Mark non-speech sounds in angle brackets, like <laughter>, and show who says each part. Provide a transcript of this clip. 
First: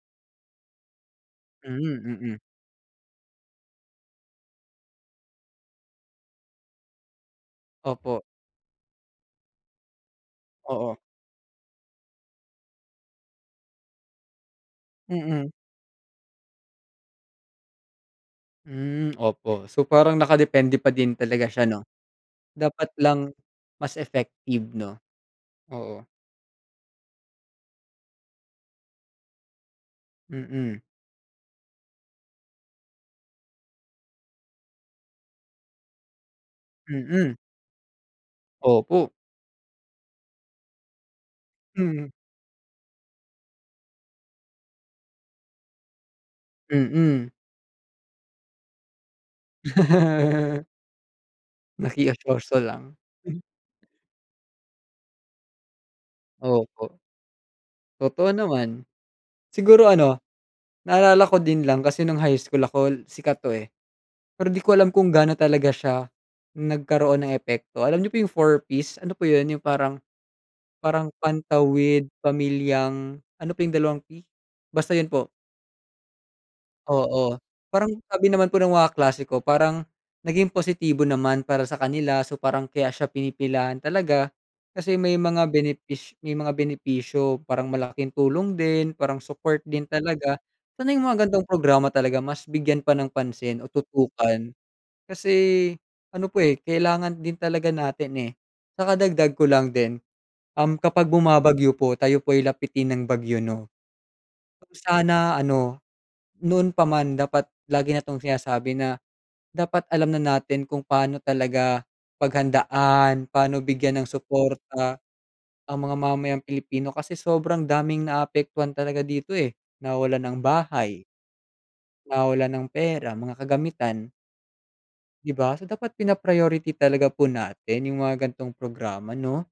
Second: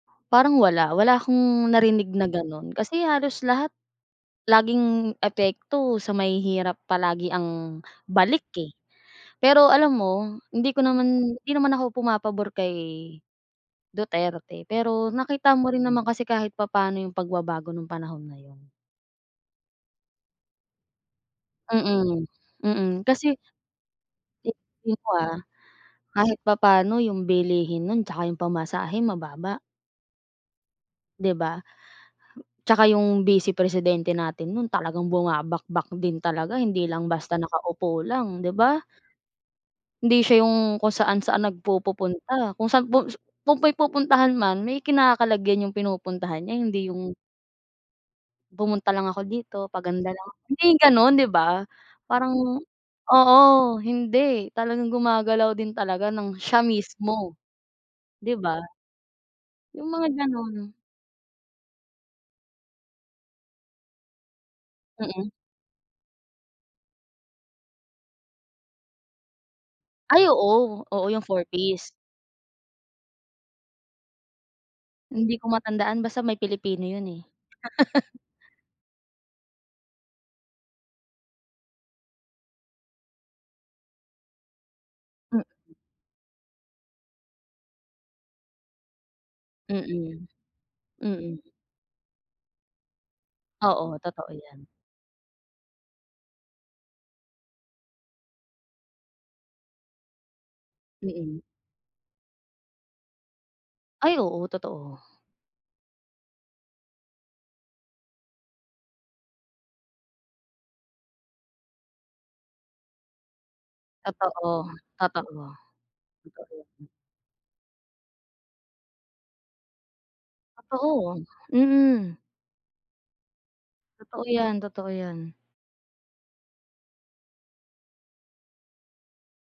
Speaker 1: Parang wala, wala akong narinig
Speaker 2: Mhm,
Speaker 1: na
Speaker 2: mm.
Speaker 1: ganun. Kasi halos lahat laging epekto sa mahihirap palagi ang
Speaker 2: Opo.
Speaker 1: balik eh. Pero alam mo, hindi ko
Speaker 2: Oo.
Speaker 1: naman hindi naman ako pumapabor kay Duterte. Pero nakita
Speaker 2: Mm.
Speaker 1: mo rin naman kasi kahit papaano yung pagbabago ng panahon na yun.
Speaker 2: Hmm, opo. So, parang nakadepende pa din talaga siya, 'no?
Speaker 1: Mm,
Speaker 2: Dapat
Speaker 1: mm.
Speaker 2: lang
Speaker 1: Kasi
Speaker 2: mas effective, 'no?
Speaker 1: tignan mo ah,
Speaker 2: Oo.
Speaker 1: kahit papano yung bilihin nun tsaka yung pamasahe, mababa.
Speaker 2: Mm.
Speaker 1: 'Di ba? Tsaka yung bise-presidente natin nun talagang bumabakbak din talaga. Hindi lang
Speaker 2: Mm.
Speaker 1: basta nakaupo lang, 'di ba?
Speaker 2: Opo.
Speaker 1: Hindi siya yung kung saan-saan
Speaker 2: Hmm.
Speaker 1: nagpupupunta, kung saan pu kung may pupuntahan man may kinakalagyan yung pinupuntahan niya hindi yung
Speaker 2: Mm.
Speaker 1: pumunta lang ako dito, paganda lang ako. Hindi
Speaker 2: <laughs>
Speaker 1: gano'n, 'di ba? Parang
Speaker 2: Nakiusyoso lang.
Speaker 1: oo,
Speaker 2: <chuckles>
Speaker 1: hindi, talagang gumagalaw din talaga nang siya
Speaker 2: Opo.
Speaker 1: mismo,
Speaker 2: Totoo
Speaker 1: 'di ba?
Speaker 2: naman.
Speaker 1: Yung
Speaker 2: Siguro
Speaker 1: mga
Speaker 2: ano,
Speaker 1: gano'n.
Speaker 2: naalala ko din lang, kasi nung high school ako sikat to eh. Pero di ko alam kung
Speaker 1: Mm.
Speaker 2: gaano talaga siya nagkaroon ng epekto. Alam niyo po yung 4Ps, ano po yun yung parang,
Speaker 1: Ay, oo. Oo,
Speaker 2: parang
Speaker 1: yung 4Ps.
Speaker 2: pantawid pamilyang ano pa yung dalawang P? Basta yun po.
Speaker 1: Hindi ko matandaan, basta may Pilipino yun eh.
Speaker 2: Oo, parang
Speaker 1: <laughs>
Speaker 2: sabi naman po ng mga kaklase ko parang naging positibo naman para sa kanila. So, parang kaya siya pinipilahan talaga kasi may
Speaker 1: Mm.
Speaker 2: mga benepis may mga benepisyo, parang malaking tulong din, parang support din
Speaker 1: Mm,
Speaker 2: talaga. Sana yung mga
Speaker 1: mm.
Speaker 2: ganitong programa talaga mas bigyan pa ng pansin o
Speaker 1: Oo, totoo
Speaker 2: tutukan
Speaker 1: yan.
Speaker 2: kasi ano po eh, kailangan din talaga natin eh. Saka dagdag ko lang din, um, kapag
Speaker 1: Mm.
Speaker 2: bumabagyo po, tayo po ay lapitin ng bagyo, 'no?
Speaker 1: Ay, oo.
Speaker 2: Kung
Speaker 1: Totoo.
Speaker 2: sana ano, noon pa man dapat lagi na 'tong sinasabi na dapat alam na natin kung paano talaga paghandaan, paano bigyan ng
Speaker 1: Totoo,
Speaker 2: suporta
Speaker 1: totoo.
Speaker 2: ang mga mamayang
Speaker 1: Totoo, hmm.
Speaker 2: Pilipino. Kasi sobrang daming naapektuhan talaga dito eh, nawawalan ng bahay
Speaker 1: Totoo, mm.
Speaker 2: nawawalan ng pera, mga kagamitan.
Speaker 1: Totoo yan, totoo yan.
Speaker 2: 'Di ba? So, dapat pina-priority talaga po natin yung mga ganitong programa, 'no?